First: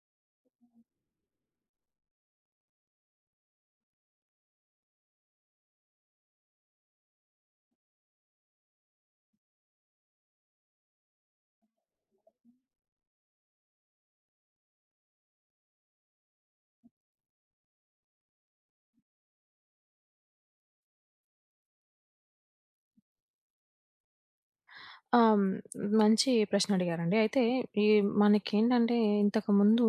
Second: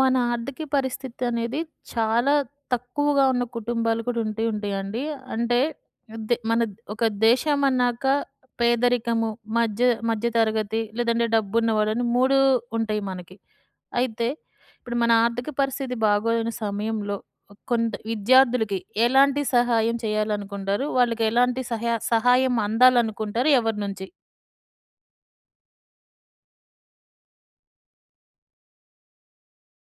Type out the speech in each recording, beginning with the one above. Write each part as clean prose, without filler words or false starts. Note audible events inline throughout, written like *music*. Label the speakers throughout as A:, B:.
A: మన ఆర్థిక పరిస్థితి అనేది చాలా తక్కువగా ఉన్న కుటుంబాలు కూడా ఉంటూ ఉంటాయండి. అంటే దే మన ఒక దేశం అన్నాక పేదరికము, మధ్య మధ్య తరగతి లేదంటే డబ్బున్నవాడని 3 ఉంటాయి మనకి. అయితే ఇప్పుడు మన ఆర్థిక పరిస్థితి బాగోలేని సమయంలో కొంత విద్యార్థులకి ఎలాంటి సహాయం చేయాలనుకుంటారు? వాళ్ళకి ఎలాంటి సహాయం అందాలనుకుంటారు? ఎవరి నుంచి?
B: ఆ! హ్మ్. మంచి ప్రశ్న అడిగారండి. అయితే ఈ మనకేంటంటే ఇంతకుముందు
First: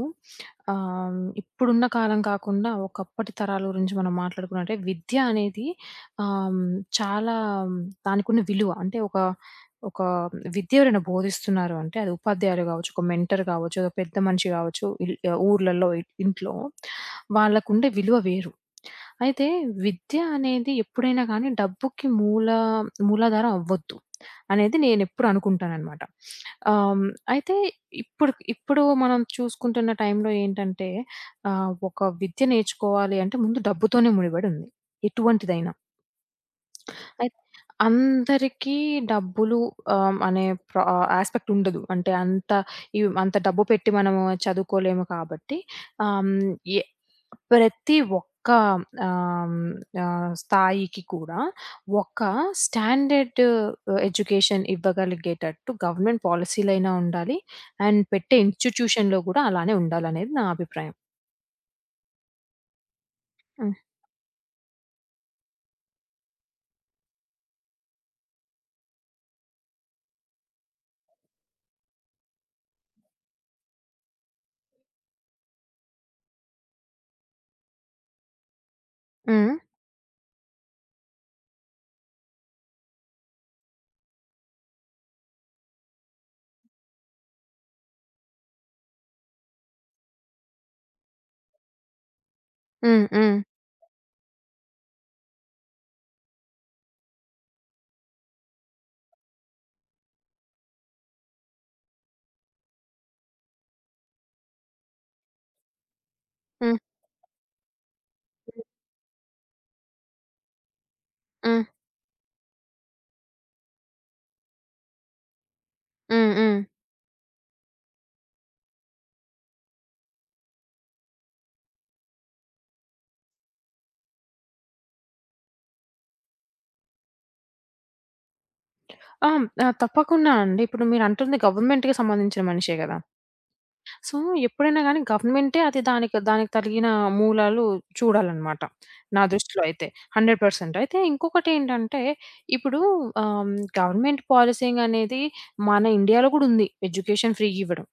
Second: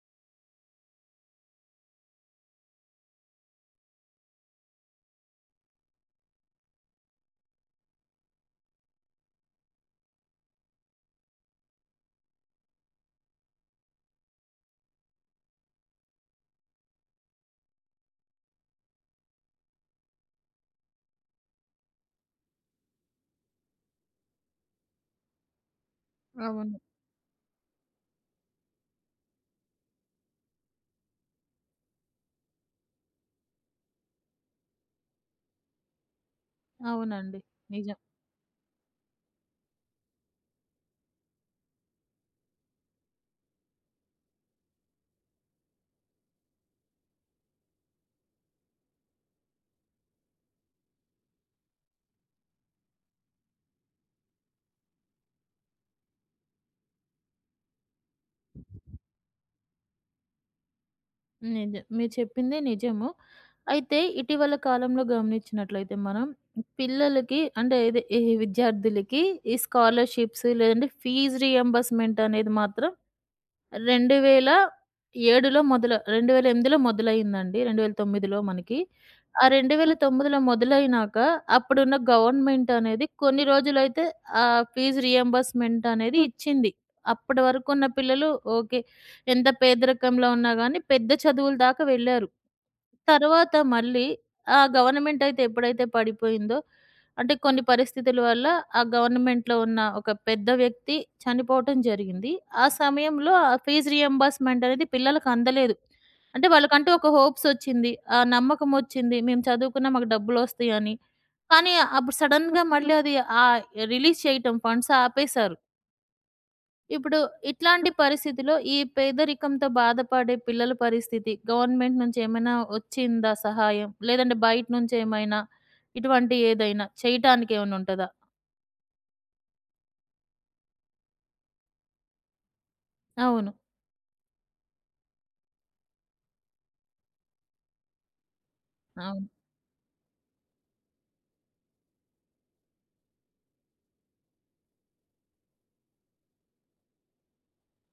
B: ఇప్పుడున్న కాలం కాకుండా ఒకప్పటి తరాల గురించి మనం మాట్లాడుకున్నట్టే విద్య అనేది ఆహ్, చాలా దానికున్న విలువ అంటే ఒక ఒక విద్య ఎవరైనా బోధిస్తున్నారు అంటే అది ఉపాధ్యాయులు కావచ్చు, ఒక మెంటర్ కావచ్చు, ఒక పెద్ద మనిషి కావచ్చు, ఊర్లలో ఇంట్లో వాళ్ళకుండే విలువ వేరు. అయితే విద్య అనేది ఎప్పుడైనా కానీ డబ్బుకి మూల మూలాధారం అవ్వొద్దు అనేది నేనెప్పుడు అనుకుంటాననమాట.
A: అవును.
B: ఆహ్, హ్మ్, అయితే ఇప్పుడు ఇప్పుడు మనం చూసుకుంటున్న టైంలో ఏంటంటే ఒక విద్య నేర్చుకోవాలి అంటే ముందు డబ్బుతోనే ముడిపడి ఉంది. ఎటువంటిదైనా. అయి
A: అవునండి. నిజం.
B: అందరికీ డబ్బులు ఆహ్, అనే ప్ర యాస్పెక్ట్ ఉండదు. అంటే అంత ఇవ్ అంత డబ్బు పెట్టి మనము చదువుకోలేము కాబట్టి ఆహ్, హ్మ్, ఎ ప్రతి ఒక్క ఆహ్, హ్మ్, స్థాయికి కూడా ఒక స్టాండర్డ్ ఎడ్యుకేషన్ ఇవ్వగలిగేటట్టు గవర్నమెంట్ పాలిసీలైనా ఉండాలి. అండ్ పెట్టే ఇన్‌స్టిట్యూషన్‌లో గూడా అలానే ఉండాలనేది నా అభిప్రాయం.
A: నిజం. మీరు చెప్పిందే నిజము.
B: హ్మ్.
A: అయితే ఇటీవల కాలంలో గమనించినట్లయితే మనం పిల్లలకి అంటే ఇది ఈ విద్యార్థులకి ఈ స్కాలర్‌షిప్స్ లేదంటే ఫీజ్ రీయింబర్స్‌మెంట్ అనేది మాత్రం 2007లో మొదలు 2008లో మొదలయిందండి. 2009లో మనకి. ఆ
B: హ్మ్.
A: 2009లో మొదలైనాక అప్పుడున్న గవర్నమెంట్ అనేది కొన్ని రోజులైతే ఫీజ్ రీయింబర్స్‌మెంట్ అనేది ఇచ్చింది. అప్పటి వరకున్న పిల్లలు ఓకే. ఎంత పేదరికంలో ఉన్నా గాని పెద్ద చదువుల దాకా వెళ్లారు.
B: హ్మ్. హ్మ్.
A: తర్వాత మళ్ళీ ఆ గవర్నమెంట్ అయితే ఎప్పుడైతే పడిపోయిందో, అంటే కొన్ని పరిస్థితుల వల్ల ఆ గవర్నమెంట్‌లో ఉన్న ఒక పెద్ద వ్యక్తి చనిపోవటం జరిగింది. ఆ సమయంలో ఆ ఫీజ్ రీయింబర్స్‌మెంట్ అనేది పిల్లలకి అందలేదు. అంటే
B: హ్మ్.
A: వాళ్ళకంటూ ఒక హోప్స్ వచ్చింది. ఆ
B: హ్మ్.
A: నమ్మకం వచ్చింది. మేము చదువుకున్నా మాకు డబ్బులొస్తాయని.
B: హ్మ్.
A: కానీ అప్పుడు సడెన్‌గా మళ్ళీ అది ఆహ్, రిలీజ్ చేయటం ఫండ్స్ ఆపేశారు.
B: హ్మ్. హ్మ్.
A: ఇప్పుడు ఇట్లాంటి పరిస్థితిలో ఈ పేదరికంతో బాధపడే పిల్లల పరిస్థితి గవర్నమెంట్ నుంచి ఏమైనా వచ్చిందా సహాయం? లేదంటే బయట నుంచి ఏమైనా ఇటువంటి ఏదైనా చేయటానికి ఏమైనా ఉంటదా?
B: ఆ! ఆ! తప్పకుండా అండి. ఇప్పుడు మీరంటుంది గవర్నమెంట్‌కి సంబంధించిన మనిషే గదా!
A: అవును.
B: సో, ఎప్పుడైనా గానీ గవర్నమెంటే అది దానికి దానికి తగిన మూలాలు చూడాలనమాట. నా
A: అవును.
B: దృష్టిలో అయితే 100% అయితే ఇంకొకటేంటంటే ఇప్పుడు ఆహ్, గవర్నమెంట్ పాలిసింగ్ అనేది మన ఇండియాలో గూడా ఉంది. ఎడ్యుకేషన్ ఫ్రీ ఇవ్వడం.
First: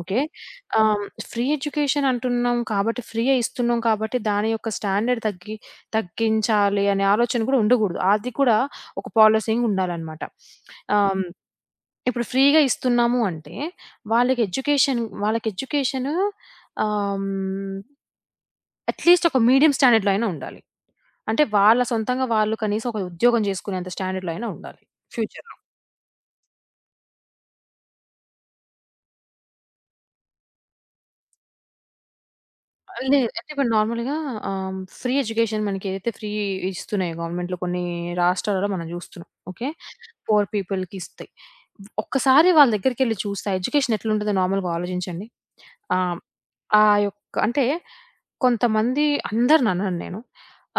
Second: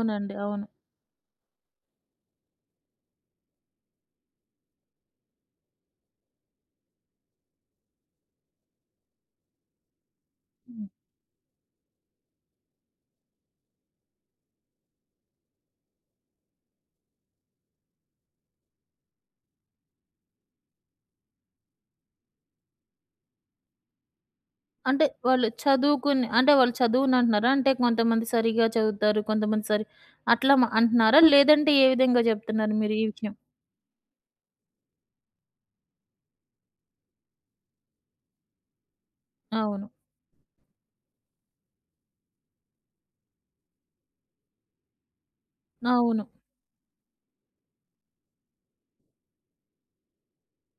B: ఓకే.
A: అవును.
B: ఆహ్, ఫ్రీ ఎడ్యుకేషన్ అంటున్నాం కాబట్టి ఫ్రీయే ఇస్తున్నాం కాబట్టి దాని యొక్క స్టాండర్డ్ తగ్గించాలి అనే ఆలోచన గూడా ఉండగూడదు. అది కూడా ఒక పాలిసింగ్ ఉండాలనమాట.
A: హ్మ్.
B: ఆహ్ ఇప్పుడు ఫ్రీగా ఇస్తున్నాము అంటే, వాళ్ళకి ఎడ్యుకేషను ఆహ్, హ్మ్, అట్‌లీస్ట్ ఒక మీడియం స్టాండర్డ్‌లో అయినా ఉండాలి. అంటే వాళ్ళ సొంతంగా వాళ్ళు కనీసం ఒక ఉద్యోగం చేసుకునేంత స్టాండర్డ్‌లో అయినా ఉండాలి
A: అంటే వాళ్ళు
B: ఫ్యూచర్‌లో.
A: చదువుకుని అంటే వాళ్ళు చదువునంటున్నారా? అంటే కొంతమంది సరిగ్గా చదువుతారు. కొంతమంది సరి అట్లా మ అంటున్నారా? లేదంటే ఏ విధంగా చెప్తున్నారు మీరు ఈ
B: లేదు.
A: విషయం?
B: అంటే ఇప్పుడు నార్మల్‌గా ఆహ్, ఫ్రీ ఎడ్యుకేషన్ మనకేదైతే ఫ్రీ ఇస్తున్నాయో గవర్నమెంట్‌లో కొన్ని రాష్ట్రాలలో మనం జూస్తున్నాం. ఓకే.
A: అవును.
B: పూర్ పీపుల్‌కి ఇస్తాయి. ఒక్కసారి వాళ్ళ దగ్గరికెళ్లి చూస్తే ఆ ఎడ్యుకేషన్ ఎట్లుంటదో నార్మల్‌గా ఆలోచించండి. ఆహ్,
A: అవును.
B: ఆ యొక్క అంటే కొంతమంది నేను.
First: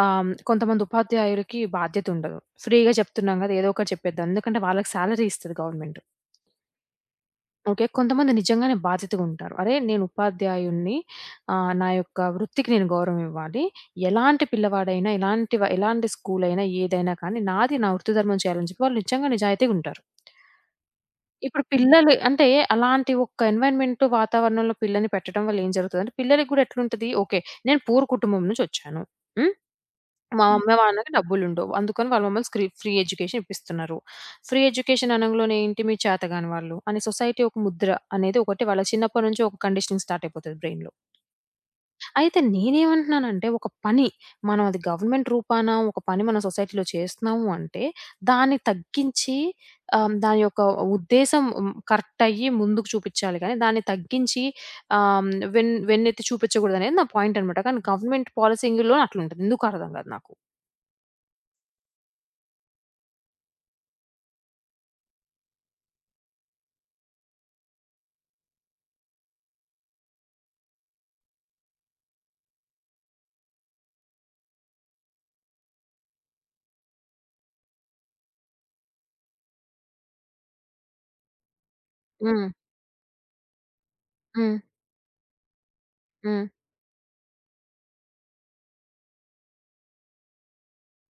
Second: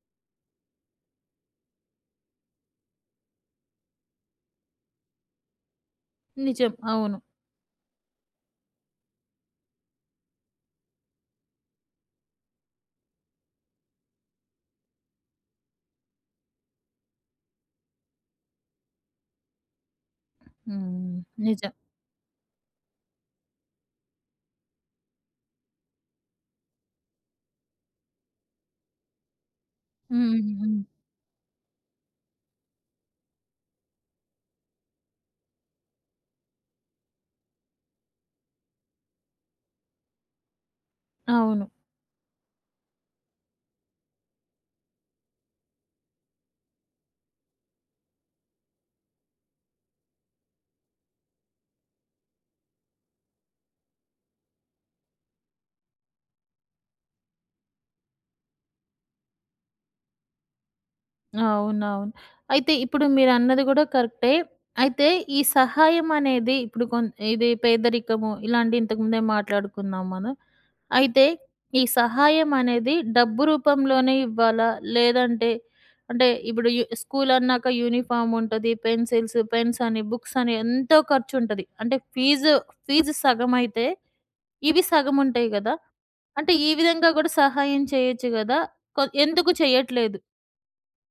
B: కొంతమంది ఉపాధ్యాయులకి బాధ్యతుండదు. ఫ్రీగా చెప్తున్నాం గదా! ఏదో ఒకటి చెప్పేద్దాం. ఎందుకంటే వాళ్ళకి సాలరీ ఇస్తది గవర్నమెంట్.
A: నిజం. అవును.
B: ఓకే. కొంతమంది నిజంగానే బాధ్యతగా ఉంటారు. అరే! నేను ఉపాధ్యాయుడిని. నా యొక్క వృత్తికి నేను గౌరవం ఇవ్వాలి. ఎలాంటి పిల్లవాడైనా, ఎలాంటి స్కూల్ అయినా, ఏదైనా కానీ నా వృత్తి ధర్మం చేయాలని చెప్పి వాళ్ళు నిజంగా నిజాయితీగా ఉంటారు.
A: హ్మ్.
B: ఇప్పుడు
A: నిజం.
B: పిల్లలు అంటే అలాంటి ఒక్క ఎన్వైర్న్‌మెంట్ వాతావరణంలో పిల్లని పెట్టడం వల్ల ఏం జరుగుతదంటే, పిల్లలకి గూడా ఎట్లుంటది. ఓకే. నేను పూర్ కుటుంబం నుంచి ఒచ్చాను. హ్మ్.
A: హ్మ్.
B: మా హ్మ్. అమ్మ,
A: హ్మ్.
B: మా నాన్నకి డబ్బులుండవు. అందుకని వాళ్ళు మమ్మల్ని ఫ్రీ ఎడ్యుకేషన్ ఇప్పిస్తున్నారు. ఫ్రీ ఎడ్యుకేషన్ అనంలోనే ఏంటి మీరు చేతగాని వాళ్ళు అని సొసైటీ ఒక ముద్ర అనేది ఒకటి వాళ్ళ చిన్నప్పటి నుంచి ఒక కండిషనింగ్ స్టార్ట్ అయిపోతది బ్రెయిన్‌లో.
A: అవును.
B: అయితే నేనేమంటున్నానంటే ఒక పని మనం అది గవర్నమెంట్ రూపాన ఒక పని మన సొసైటీలో చేస్తున్నాము అంటే దాన్ని తగ్గించి దాని యొక్క ఉద్దేశం కరెక్ట్ అయ్యి ముందుకు చూపిచ్చాలి గానీ దాన్ని తగ్గించి ఆహ్, వెన్ వెన్నెత్తి చూపించకూడదనేది నా పాయింట్ అనమాట. కానీ గవర్నమెంట్ పాలసింగ్‌లో అట్లుంటది. ఎందుకో అర్థం కాదు నాకు.
A: అవునవును. అయితే ఇప్పుడు మీరన్నది గూడా కరెక్టే. అయితే ఈ సహాయం అనేది ఇప్పుడు కొన్ ఇది పేదరికము ఇలాంటి ఇంతకుముందే మాట్లాడుకున్నాం మనం. అయితే ఈ సహాయం అనేది డబ్బు రూపంలోనే ఇవ్వాలా? లేదంటే అంటే ఇప్పుడు యు స్కూల్ అన్నాక యూనిఫార్మ్ ఉంటది. పెన్సిల్స్, పెన్స్ అని, బుక్స్ అని ఎంతో ఖర్చుంటది. అంటే
B: హ్మ్.
A: ఫీజు, ఫీజు సగమైతే
B: హ్మ్.
A: ఇవి సగముంటాయి గదా!
B: హ్మ్.
A: అంటే ఈ విధంగా గూడా సహాయం చేయొచ్చు గదా! కొ ఎందుకు చేయట్లేదు?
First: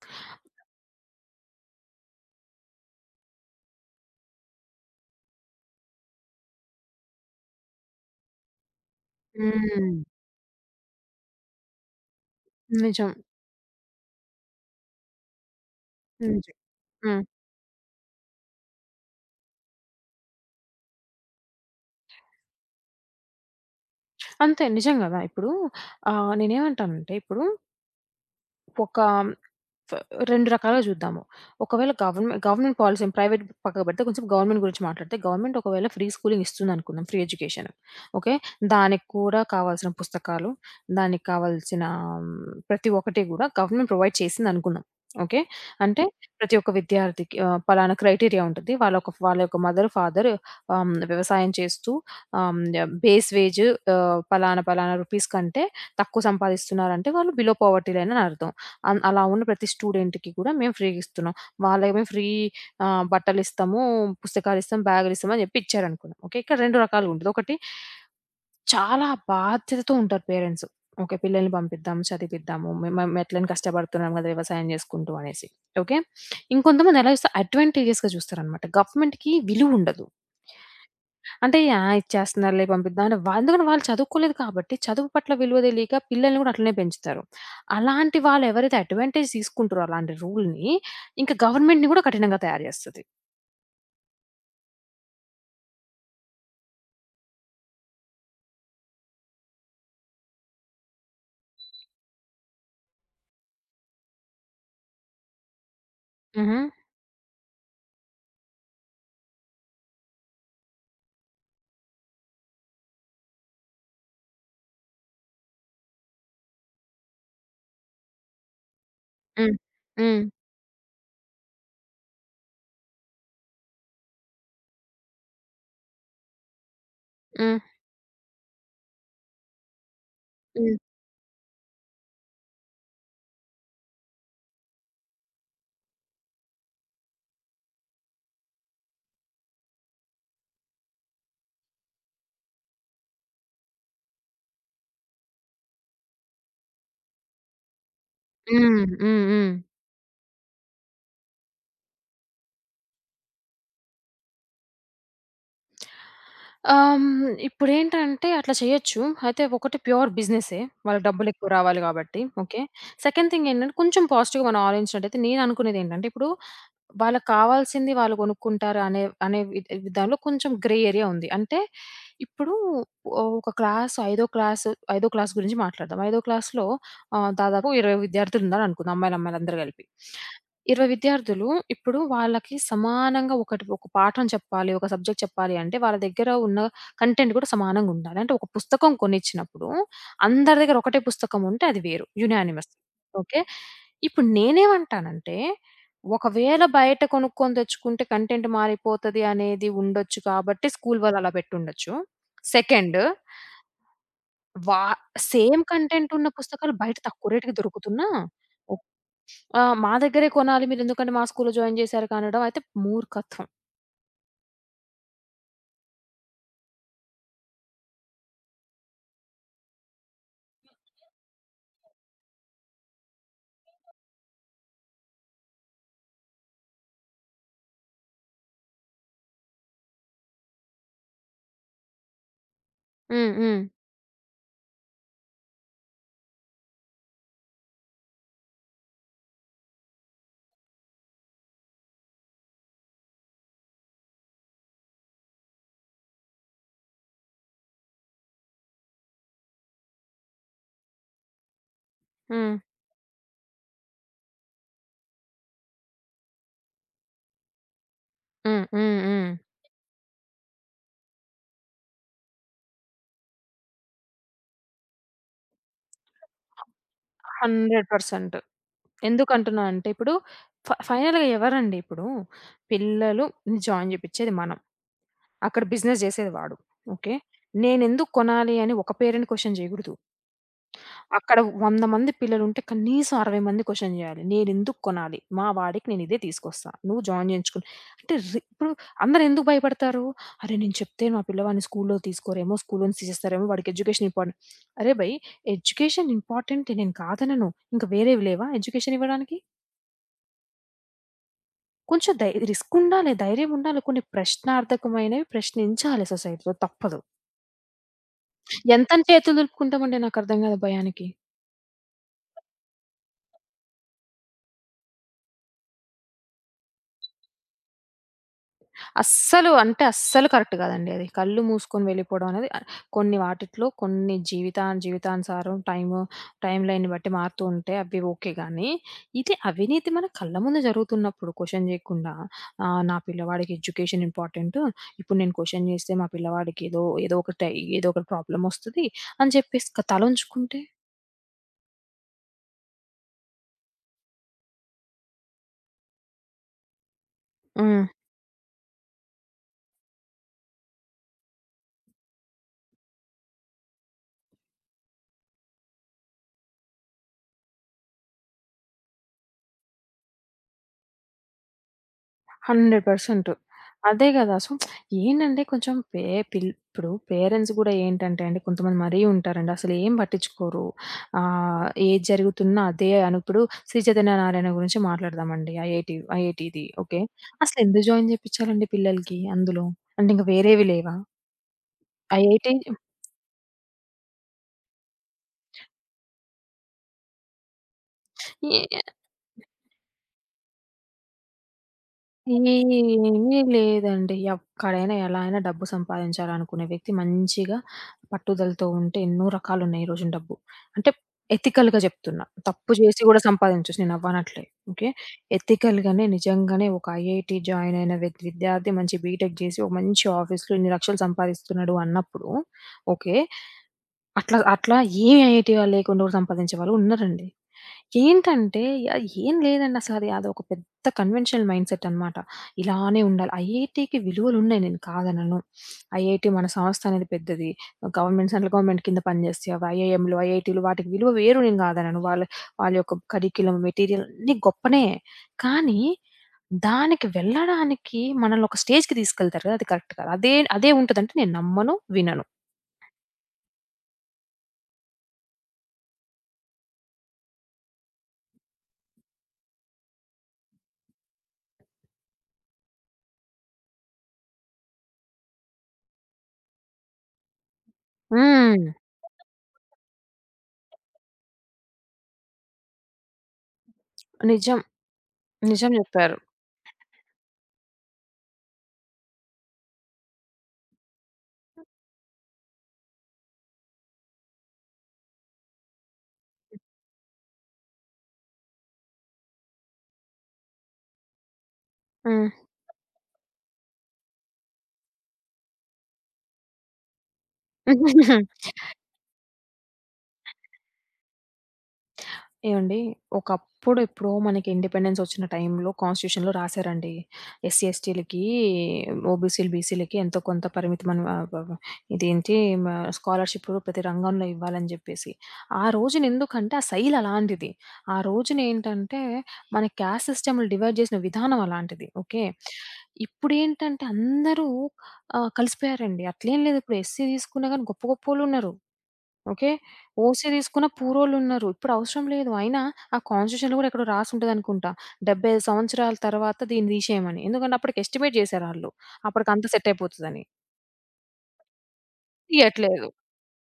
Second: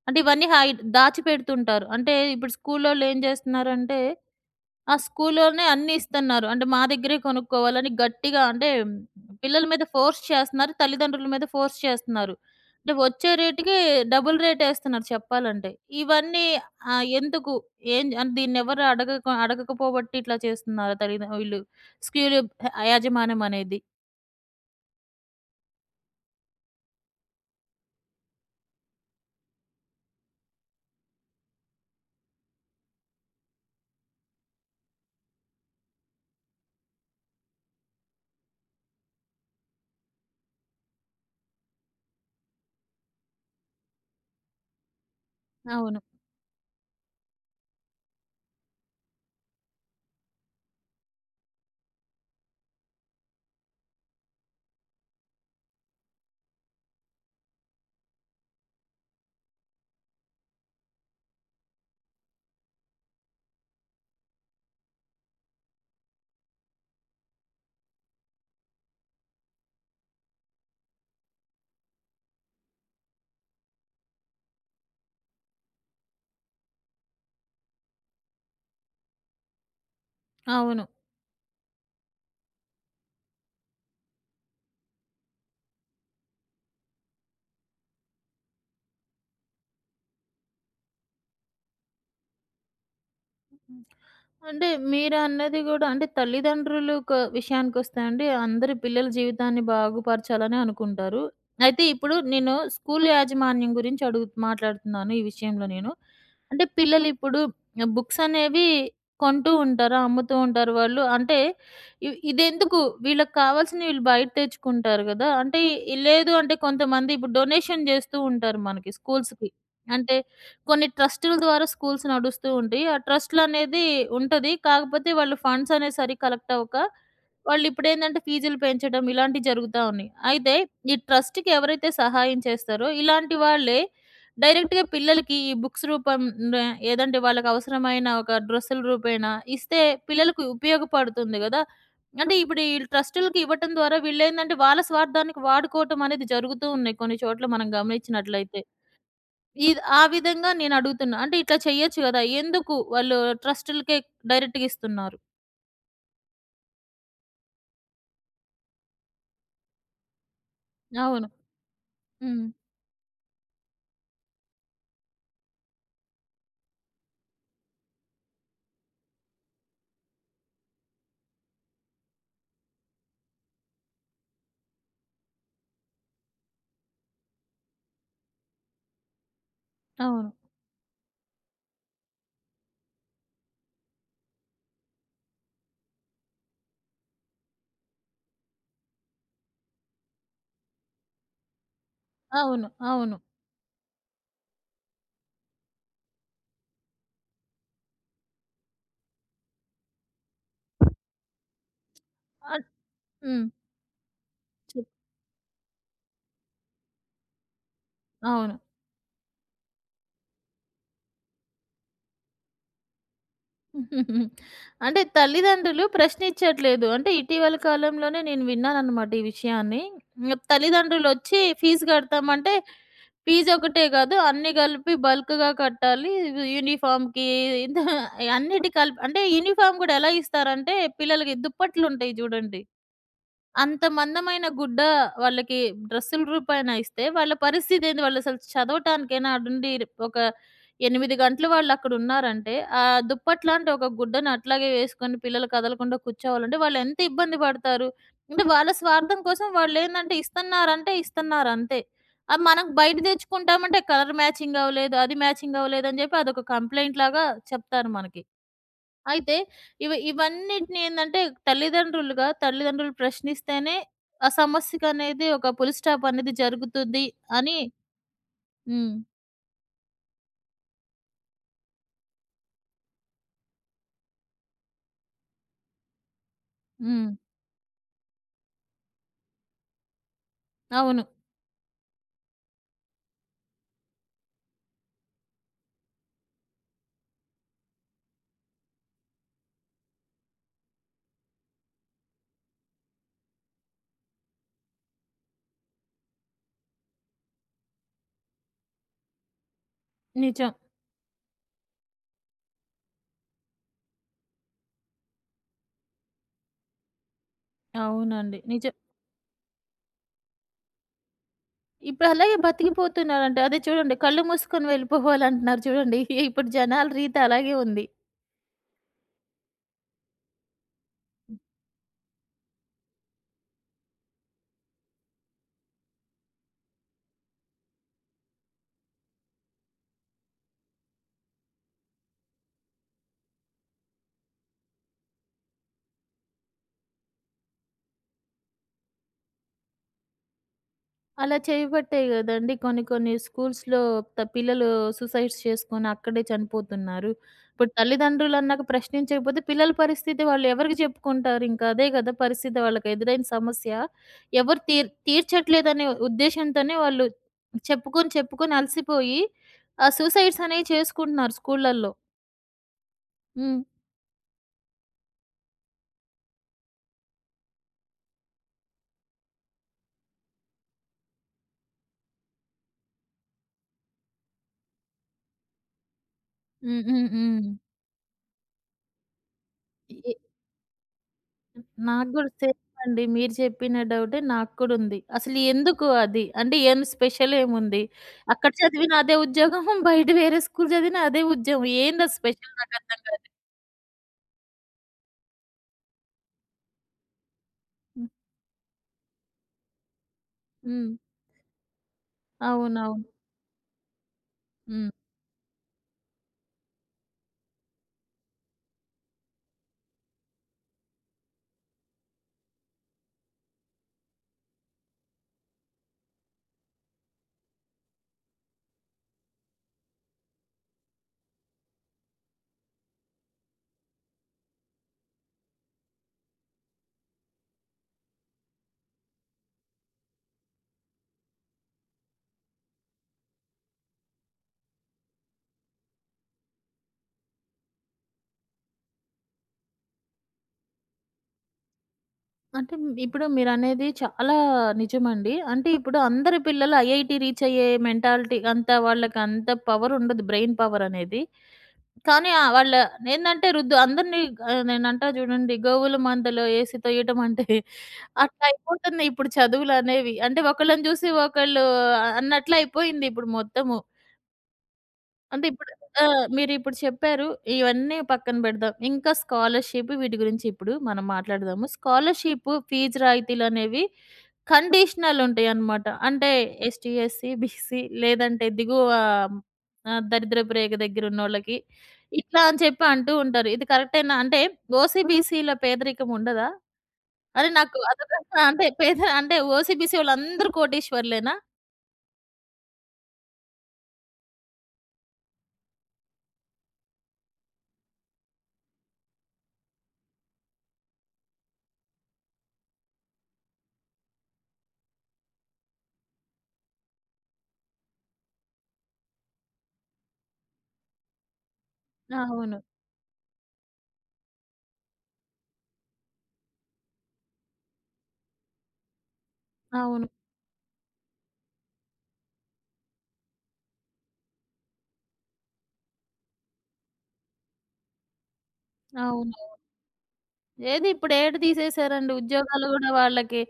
A: అంటే ఇవన్నీ హైడ్ దాచిపెడుతుంటారు. అంటే ఇప్పుడు స్కూలోళ్ళు ఏం జేస్తున్నారంటే, ఆ స్కూల్లోనే అన్నీ ఇస్తున్నారు. అంటే మా దగ్గరే కొనుక్కోవాలని గట్టిగా అంటే పిల్లల మీద
B: హ్మ్.
A: ఫోర్స్ చేస్తున్నారు. తల్లిదండ్రుల మీద ఫోర్స్ చేస్తున్నారు. అంటే
B: నిజం.
A: వచ్చే రేట్‌కి డబుల్ రేటేస్తున్నారు చెప్పాలంటే. ఇవన్నీ
B: నిజం. హ్మ్.
A: ఎందుకు? ఏం అంటే దీన్నెవరు అడగకపోబట్టి ఇట్లా చేస్తున్నారు తల్లిద వీళ్ళు స్కూలు యాజమాన్యం అనేది.
B: అంతే నిజం గదా! ఇప్పుడు నేనేమంటానంటే ఇప్పుడు ఒక ఫ 2 రకాలుగా చూద్దాము. ఒకవేళ గవర్నమెంట్ పాలిసీని ప్రైవేట్ పక్కకు పెడితే కొంచెం గవర్నమెంట్ గురించి మాట్లాడితే, గవర్నమెంట్ ఒకవేళ ఫ్రీ స్కూలింగ్ ఇస్తుందనుకుందాం. Free education. ఓకే. దానికి కూడా కావాల్సిన పుస్తకాలు, దానికి కావాల్సిన మ్, ప్రతి ఒక్కటి గూడా గవర్నమెంట్ ప్రొవైడ్ చేసిందనుకుందాం. ఓకే.
A: అవును.
B: అంటే ప్రతి ఒక్క విద్యార్థికి పలానా క్రైటీరియా ఉంటది. వాళ్ళ యొక్క మదర్, ఫాదర్ వ్యవసాయం చేస్తూ బేస్ వేజ్ పలానా పలానా రూపీస్ కంటే తక్కువ సంపాదిస్తున్నారంటే వాళ్ళు బిలో పోవర్టీ లైన్ అని అర్థం. అలా ఉన్న ప్రతి స్టూడెంట్‌కి కూడా మేము ఫ్రీగా ఇస్తున్నాం. వాళ్ళేమో ఫ్రీ బట్టలిస్తాము, పుస్తకాలిస్తాం, బ్యాగులిస్తాం అని చెప్పి ఇచ్చారనుకుందాం. ఓకే. ఇక్కడ 2 రకాలుగుంటది. ఒకటి చాలా బాధ్యతతో ఉంటారు పేరెంట్స్. ఓకే. పిల్లల్ని పంపిద్దాం, చదివిపిద్దాము. మేము మేము ఎట్లైనా కష్టపడుతున్నాం కదా! వ్యవసాయం చేసుకుంటూ అనేసి. ఓకే. ఇంకొంతమంది ఎలా చూస్తారు అడ్వాంటేజెస్‌గా చూస్తారనమాట. గవర్నమెంట్‌కి విలువుండదు.
A: అవును.
B: అంటే ఆ! ఇచ్చేస్తున్నారులే పంపిద్దాం అంటే వా ఎందుకంటే వాళ్ళు చదువుకోలేదు కాబట్టి, చదువు పట్ల విలువ తెలీక పిల్లల్ని కూడా అట్లనే పెంచుతారు. అలాంటి వాళ్ళు ఎవరైతే అడ్వాంటేజ్ తీసుకుంటారో అలాంటి రూల్‌ని, ఇంక గవర్నమెంట్‌ని కూడా కఠినంగా తయారు చేస్తది.
A: హ్మ్. అంటే మీరన్నది గూడా అంటే తల్లిదండ్రులు క విషయానికొస్తే అండి అందరి పిల్లల జీవితాన్ని బాగుపరచాలని అనుకుంటారు. అయితే ఇప్పుడు నేను స్కూల్ యాజమాన్యం గురించి అడుగు మాట్లాడుతున్నాను ఈ విషయంలో నేను.
B: హుహు.
A: అంటే పిల్లలు ఇప్పుడు బుక్స్ అనేవి కొంటూ ఉంటారు, అమ్ముతూ ఉంటారు వాళ్ళు. అంటే ఇ ఇదెందుకు వీళ్ళకి కావాల్సినవి వీళ్ళు బయట తెచ్చుకుంటారు గదా! అంటే ఈ- లేదు అంటే కొంతమంది ఇప్పుడు డొనేషన్ జేస్తూ ఉంటారు మనకి స్కూల్స్‌కి.
B: హ్మ్.
A: అంటే
B: హ్మ్.
A: కొన్ని ట్రస్టుల ద్వారా స్కూల్స్ నడుస్తూ ఉంటాయి. ఆ ట్రస్ట్‌లనేది ఉంటది. కాకపోతే వాళ్ళు ఫండ్స్ అనేది సరిగ్గా కలెక్ట్ అవ్వక,
B: హ్మ్.
A: వాళ్ళిప్పుడేందంటే ఫీజులు పెంచడం ఇలాంటివి జరుగుతా ఉన్నాయి. అయితే
B: హ్మ్.
A: ఈ ట్రస్ట్‌కి ఎవరైతే సహాయం చేస్తారో ఇలాంటి వాళ్ళే డైరెక్ట్‌గా పిల్లలకి ఈ బుక్స్ రూపం న ఏదంటే వాళ్ళకి అవసరమైన ఒక డ్రెస్సుల రూపేణా ఇస్తే పిల్లలకు ఉపయోగపడుతుంది గదా! అంటే ఇప్పుడు ఈ ట్రస్టులకి ఇవ్వటం ద్వారా వీళ్ళేందంటే వాళ్ళ స్వార్థానికి వాడుకోవటం అనేది జరుగుతూ ఉన్నాయి కొన్ని చోట్ల మనం గమనించినట్లయితే.
B: హ్మ్. హ్మ్. హ్మ్.
A: ఇది ఆ విధంగా నేను అడుగుతున్నా. అంటే ఇట్లా చేయొచ్చు గదా! ఎందుకు వాళ్ళు ట్రస్టులకే డైరెక్ట్‌గా ఇస్తున్నారు.
B: ఇప్పుడేంటంటే అట్లా చేయొచ్చు. అయితే ఒకటి ప్యూర్ బిజినెసే. వాళ్ళకి
A: అవును.
B: డబ్బులెక్కువ రావాలి కాబట్టి.
A: హ్మ్.
B: ఓకే. సెకండ్ థింగ్ ఏంటంటే కొంచెం పాజిటివ్‌గా మనం ఆలోచించినట్టయితే నేను అనుకునేదేంటంటే ఇప్పుడు వాళ్ళకి కావాల్సింది వాళ్ళు కొనుక్కుంటారు అనే అనే వి విధానంలో కొంచెం గ్రే ఏరియా ఉంది. అంటే ఇప్పుడు ఓహ్, ఒక క్లాస్ ఐదో క్లాసు, ఐదో క్లాస్ గురించి మాట్లాడదాం. ఐదో క్లాస్‌లో దాదాపు 20 విద్యార్థులున్నారనుకుందాం అమ్మాయిలందరూ కలిపి.
A: అవును.
B: 20 విద్యార్థులు. ఇప్పుడు వాళ్ళకి సమానంగా ఒక పాఠం చెప్పాలి, ఒక సబ్జెక్ట్ చెప్పాలి అంటే వాళ్ళ దగ్గర ఉన్న కంటెంట్ కూడా సమానంగా ఉండాలి. అంటే ఒక పుస్తకం కొనిచ్చినప్పుడు అందరి దగ్గర ఒకటే పుస్తకం ఉంటే అది వేరు
A: అవును.
B: యునానిమస్.
A: అవును.
B: ఓకే. ఇప్పుడు నేనేమంటానంటే ఒకవేళ బయట కొనుక్కొని తెచ్చుకుంటే కంటెంట్ మారిపోతది అనేది ఉండొచ్చు కాబట్టి స్కూల్ వాళ్ళు అలా పెట్టుండొచ్చు.
A: అన్
B: సెకండ్
A: హ్మ్.
B: వా
A: చెప్
B: సేమ్ కంటెంట్ ఉన్న పుస్తకాలు బయట తక్కువ రేట్‌కి దొరుకుతున్నా
A: అవును.
B: ఒక్ మా దగ్గరే కొనాలి మీరెందుకంటే మా స్కూల్‌లో జాయిన్ జేశారు కనడం అయితే మూర్ఖత్వం.
A: *laughs* అంటే తల్లిదండ్రులు ప్రశ్నించట్లేదు. అంటే ఇటీవల కాలంలోనే నేను విన్నాననమాట ఈ విషయాన్ని. ఇంగ తల్లిదండ్రులొచ్చి ఫీజు గడతామంటే ఫీజు ఒకటే కాదు అన్నీ కలిపి బల్క్‌గా కట్టాలి. యూనిఫార్మ్‌కి ఇంత అన్నిటి కలిపి అంటే యూనిఫార్మ్ గూడా ఎలా ఇస్తారంటే పిల్లలకి దుప్పట్లుంటాయి జూడండి.
B: హ్మ్. హ్మ్.
A: అంత మందమైన గుడ్డ వాళ్ళకి డ్రెస్సుల రూపాయన ఇస్తే వాళ్ళ పరిస్థితేంది? వాళ్ళసలు చదవటానికైనా ఆడుండి ఒక 8 గంటలు వాళ్ళక్కడున్నారంటే, ఆ దుప్పట్లాంటి ఒక గుడ్డను అట్లాగే వేసుకొని పిల్లలు కదలకుండా కూర్చోవాలంటే వాళ్ళెంత ఇబ్బంది పడతారు? అంటే వాళ్ళ స్వార్థం కోసం వాళ్ళేందంటే ఇస్తన్నారంటే ఇస్తన్నారంతే. అది
B: హ్మ్.
A: మనం బయట తెచ్చుకుంటామంటే కలర్ మ్యాచింగ్ అవ్వలేదు, అది మ్యాచింగ్ అవ్వలేదని జెప్పి అదొక కంప్లెయింట్ లాగా చెప్తారు మనకి.
B: హ్మ్. హ్మ్. హ్మ్.
A: అయితే ఇవి ఇవన్నిటిని ఏందంటే తల్లిదండ్రులు ప్రశ్నిస్తేనే ఆ సమస్యకనేది ఒక ఫుల్ స్టాప్ అనేది జరుగుతుంది అని.
B: 100%
A: హ్మ్.
B: ఎందుకంటున్నా అంటే ఇప్పుడు ఫైనల్‌గా ఎవరండి ఇప్పుడు పిల్లలుని జాయిన్ జేపిచ్చేది మనం. అక్కడ బిజినెస్ జేసేది వాడు.
A: హ్మ్.
B: ఓకే. నేనెందుకు కొనాలి అని ఒక పేరెంట్ క్వెషన్ జేయగూడదు.
A: అవును.
B: అక్కడ 100 మంది పిల్లలుంటే కనీసం 60 మంది క్వెషన్ జేయాలి. నేనెందుకు కొనాలి? మా వాడికి నేనిదే తీసుకొస్తా. నువ్వు జాయిన్ జేయించుకుని అంటే ఇప్పుడు అందరెందుకు భయపడతారు? అరే! నేను చెప్తే మా పిల్లవాడిని స్కూల్లో తీసుకోరేమో, స్కూల్లో నుంచి తీసేస్తారేమో, వాడికి ఎడ్యుకేషన్ ఇంపార్టెంట్. అరే భయ్! ఎడ్యుకేషన్ ఇంపార్టెంటే నేను కాదనను. ఇంక వేరేవి లేవా ఎడ్యుకేషన్ ఇవ్వడానికి?
A: నిజం.
B: కొంచెం రిస్కుండాలి, ధైర్యం ఉండాలి. కొన్ని ప్రశ్నార్థకమైనవి ప్రశ్నించాలి సొసైటీలో తప్పదు.
A: అవునండి. నిజం.
B: ఎంతని చేతులు దులుపుకుంటామండి నాకర్థం కాదు భయానికి.
A: ఇప్పుడు అలాగే బతికిపోతున్నారంట. అదే చూడండి కళ్ళు మూసుకొని వెళ్ళిపోవాలంటున్నారు చూడండి. *laughs* ఇప్పుడు జనాల రీతి అలాగే ఉంది.
B: అస్సలు అంటే అస్సలు కరెక్ట్ కాదండి అది. కళ్ళు మూసుకొని వెళ్ళిపోవడం అనేది కొన్ని వాటిట్లో కొన్ని జీవితానుసారం టైము, టైమ్ లైన్‌ని బట్టి మారుతూ ఉంటే అవి ఓకే గానీ, ఇది అవినీతి మన కళ్ళ ముందు జరుగుతున్నప్పుడు క్వెషన్ చేయకుండా నా పిల్లవాడికి ఎడ్యుకేషన్ ఇంపార్టెంటు. ఇప్పుడు నేను క్వెషన్ చేస్తే మా పిల్లవాడికి ఏదో ఏదో ఒకటి ఏదో ఒకటి ప్రాబ్లమ్ వస్తది అని చెప్పేసి తలొంచుకుంటే
A: అలా చేయబట్టే గదండీ! కొన్ని కొన్ని స్కూల్స్‌లో త పిల్లలు సూసైడ్స్ చేసుకొని అక్కడే చనిపోతున్నారు. ఇప్పుడు
B: హ్మ్.
A: తల్లిదండ్రులన్నాక ప్రశ్నించకపోతే పిల్లల పరిస్థితి వాళ్ళు ఎవరికి చెప్పుకుంటారు? ఇంకా అదే గదా! పరిస్థితి వాళ్ళకి ఎదురైన సమస్య. ఎవరు తీర్ తీర్చట్లేదనే ఉద్దేశ్యంతోనే వాళ్ళు చెప్పుకొని చెప్పుకొని అలసిపోయి ఆ సూసైడ్స్ అనేవి చేసుకుంటున్నారు స్కూళ్ళల్లో.
B: 100%.
A: హ్మ్.
B: అదే గదా! సో, ఏంటంటే కొంచెం పే పిల్ ఇప్పుడు పేరెంట్స్ గూడా ఏంటంటే అండి కొంతమంది మరీ ఉంటారండి. అసలేం పట్టించుకోరు. ఆహ్, ఏది జరుగుతున్నా అదే అను ఇప్పుడు 'శ్రీ చైతన్య నారాయణ' గురించి మాట్లాడదామండి. ఐఐటీది
A: హ్మ్.
B: ఓకే.
A: హ్మ్. హ్మ్.
B: అసలెందుకు జాయిన్ జేపిచ్చాలండి పిల్లలకి అందులో? అంటే ఇంక వేరేవి లేవా?
A: నాకు గూడా
B: ఐఐటీ
A: సేమండి. మీరు చెప్పిన డౌటే నాకు కూడా ఉంది. అసలు ఎందుకు అది? అంటే ఏం స్పెషల్ ఏముంది? అక్కడ
B: ఏ
A: చదివిన అదే ఉద్యోగం, *laughs* బయట వేరే స్కూల్ చదివిన అదే ఉద్యోగం. ఏంది ఆ స్పెషల్ నాకర్థం కాదు.
B: ఏమీ లేదండి. ఎక్కడైనా ఎలా అయినా డబ్బు సంపాదించాలనుకునే వ్యక్తి మంచిగా
A: హ్మ్.
B: పట్టుదలతో ఉంటే ఎన్నో రకాలున్నాయి ఈ రోజున డబ్బు.
A: హ్మ్.
B: అంటే ఎథికల్‌గా చెప్తున్నా. తప్పు
A: అవునవును.
B: చేసి గూడా సంపాదించొచ్చు నేనవ్వనట్లే. ఓకే.
A: హ్మ్.
B: ఎథికల్‌గానే నిజంగానే ఒక ఐఐటీ జాయిన్ అయిన విద్యార్థి మంచి బీటెక్ చేసి ఒక మంచి ఆఫీస్‌లో ఇన్ని లక్షలు సంపాదిస్తున్నాడు అన్నప్పుడు ఓకే. అట్లా అట్లా ఏ ఐఐటీ వాళ్ళు లేకుండా కూడా సంపాదించే వాళ్ళు ఉన్నారండి. ఏంటంటే ఏం లేదండి అసలది. అదొక పెద్ద కన్వెన్షనల్ మైండ్‌సెట్ అనమాట. ఇలానే ఉండాలి. ఐఐటీకి విలువలున్నాయి నేను కాదనను. ఐఐటీ మన సంస్థ అనేది పెద్దది. సెంట్రల్ గవర్నమెంట్ కింద పనిచేస్తాయి. అవి ఐఐఎంలు, ఐఐటీలు వాటికి విలువ వేరు నేను కాదనను. వాళ్ళ వాళ్ళ యొక్క కరిక్యులమ్, మెటీరియల్ అన్నీ గొప్పనే. కానీ దానికి వెళ్ళడానికి మనల్ని ఒక స్టేజ్‌కి తీసుకెళ్తారు కదా! అది కరెక్ట్ కాదు. అదే అదే ఉంటదంటే నేను నమ్మను, వినను.
A: అంటే ఇప్పుడు మీరనేది చాలా నిజమండి. అంటే ఇప్పుడు అందరి పిల్లలు ఐఐటీ రీచ్ అయ్యే మెంటాలిటీ అంత వాళ్ళకి అంత పవర్ ఉండదు. బ్రెయిన్ పవర్ అనేది. కానీ వాళ్ళ ఏందంటే రుద్దు అందరిని నేనంటా చూడండి గోవుల మందలో ఏసి తొయ్యటమంటే అట్లా
B: హ్మ్.
A: అయిపోతున్నాయి ఇప్పుడు చదువులనేవి. అంటే ఒకళ్ళని చూసి ఒకళ్ళు అన్నట్లయిపోయింది ఇప్పుడు మొత్తము.
B: నిజం.
A: అంటే ఇప్పుడు
B: నిజం
A: ఆ!
B: చెప్పారు.
A: మీరిప్పుడు చెప్పారు. ఇవన్నీ పక్కన పెడదాం. ఇంకా స్కాలర్‌షిప్ వీటి గురించి ఇప్పుడు మనం మాట్లాడదాము. స్కాలర్‌షిప్ ఫీజు రాయితీలనేవి కండిషనల్ ఉంటాయన్నమాట. అంటే ఎస్టీ, ఎస్సీ, బీసీ లేదంటే దిగువ దరిద్రపు రేఖ దగ్గరున్నోళ్ళకి
B: హ్మ్.
A: ఇట్లా అని చెప్పి అంటూ ఉంటారు. ఇది కరెక్టేనా? అంటే ఓసీ, బీసీల పేదరికం ఉండదా? అరే! నాకు అదొక
B: *laughs*
A: *laughs* అంటే పేద అంటే ఓసీ, బీసీ వాళ్ళందరూ కోటీశ్వరులేనా?
B: ఏవండీ! ఒకప్పుడు ఎప్పుడో మనకి ఇండిపెండెన్స్ ఒచ్చిన టైంలో కాన్స్టిట్యూషన్‌లో రాసారండి. ఎస్సీ, ఎస్టీలకి, ఓబీసీలు, బీసీలకి ఎంతో కొంత పరిమితమని ఆహ్, వ వ ఇదేంటి మ స్కాలర్‌షిప్ ప్రతి రంగంలో ఇవ్వాలని జెప్పేసి. ఆ రోజున ఎందుకంటే ఆ శైలి అలాంటిది. ఆ రోజున ఏంటంటే మన క్యాస్ట్ సిస్టమ్‌ని డివైడ్ చేసిన విధానం అలాంటిది. ఓకే.
A: అవును.
B: ఇప్పుడేంటంటే అందరూ కలిసిపోయారండి. అట్లేం లేదు ఇప్పుడు ఎస్సీ తీసుకున్నా గాని గొప్పోళ్ళున్నారు. ఓకే.
A: అవును.
B: ఓసీ తీసుకున్న పూరోళ్ళున్నారు. ఇప్పుడు అవసరం లేదు. అయినా ఆ కాన్స్టిట్యూషన్‌లో గూడా ఎక్కడో రాసుంటదనుకుంటా. 75 సంవత్సరాల తర్వాత దీన్ని తీసేయమని. ఎందుకంటే అప్పటికి ఎస్టిమేట్ జేసారాళ్ళు.
A: అవును.
B: అప్పటికంతా సెట్ అయిపోతదని.
A: ఏది ఇప్పుడు ఏడ తీసేశారండి ఉద్యోగాలు
B: తీయట్లేదు.
A: గూడా వాళ్ళకి.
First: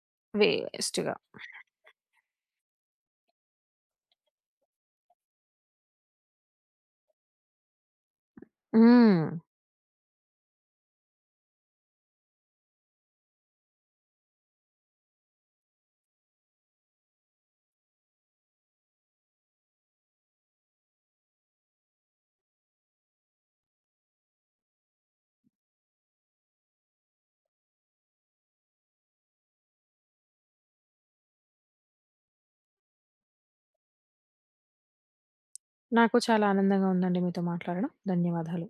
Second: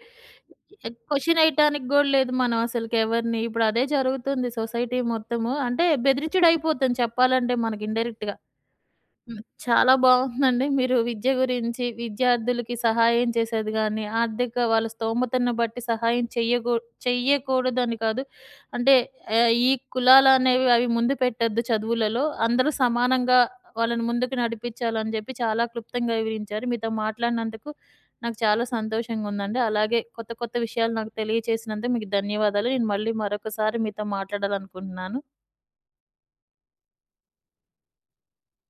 B: వేస్ట్‌గా.
A: క్వెషన్ ఎయటానికి గూడా లేదు మనం అసలకి ఎవరిని. ఇప్పుడు అదే జరుగుతుంది సొసైటీ మొత్తము. అంటే బెదిరించుడయిపోతుంది చెప్పాలంటే మనకి ఇండైరెక్ట్‌గా.
B: హ్మ్.
A: హ్మ్. చాలా బావుందండి. మీరు విద్య గురించి, విద్యార్థులకి సహాయం చేసేది గాని, ఆర్థిక వాళ్ళ స్తోమతను బట్టి సహాయం చెయ్యగూ చెయ్యకూడదని కాదు. అంటే ఈ కులాలనేవి అవి ముందు పెట్టొద్దు చదువులలో. అందరూ సమానంగా వాళ్ళని ముందుకు నడిపించాలని జెప్పి చాలా క్లుప్తంగా వివరించారు. మీతో మాట్లాడినందుకు నాకు చాలా సంతోషంగా ఉందండి. అలాగే కొత్త కొత్త విషయాలు నాకు తెలియచేసినందుకు మీకు ధన్యవాదాలు. నేను మళ్ళీ మరొకసారి మీతో మాట్లాడాలనుకుంటున్నాను.
B: నాకు చాలా ఆనందంగా ఉందండి మీతో మాట్లాడడం. ధన్యవాదాలు.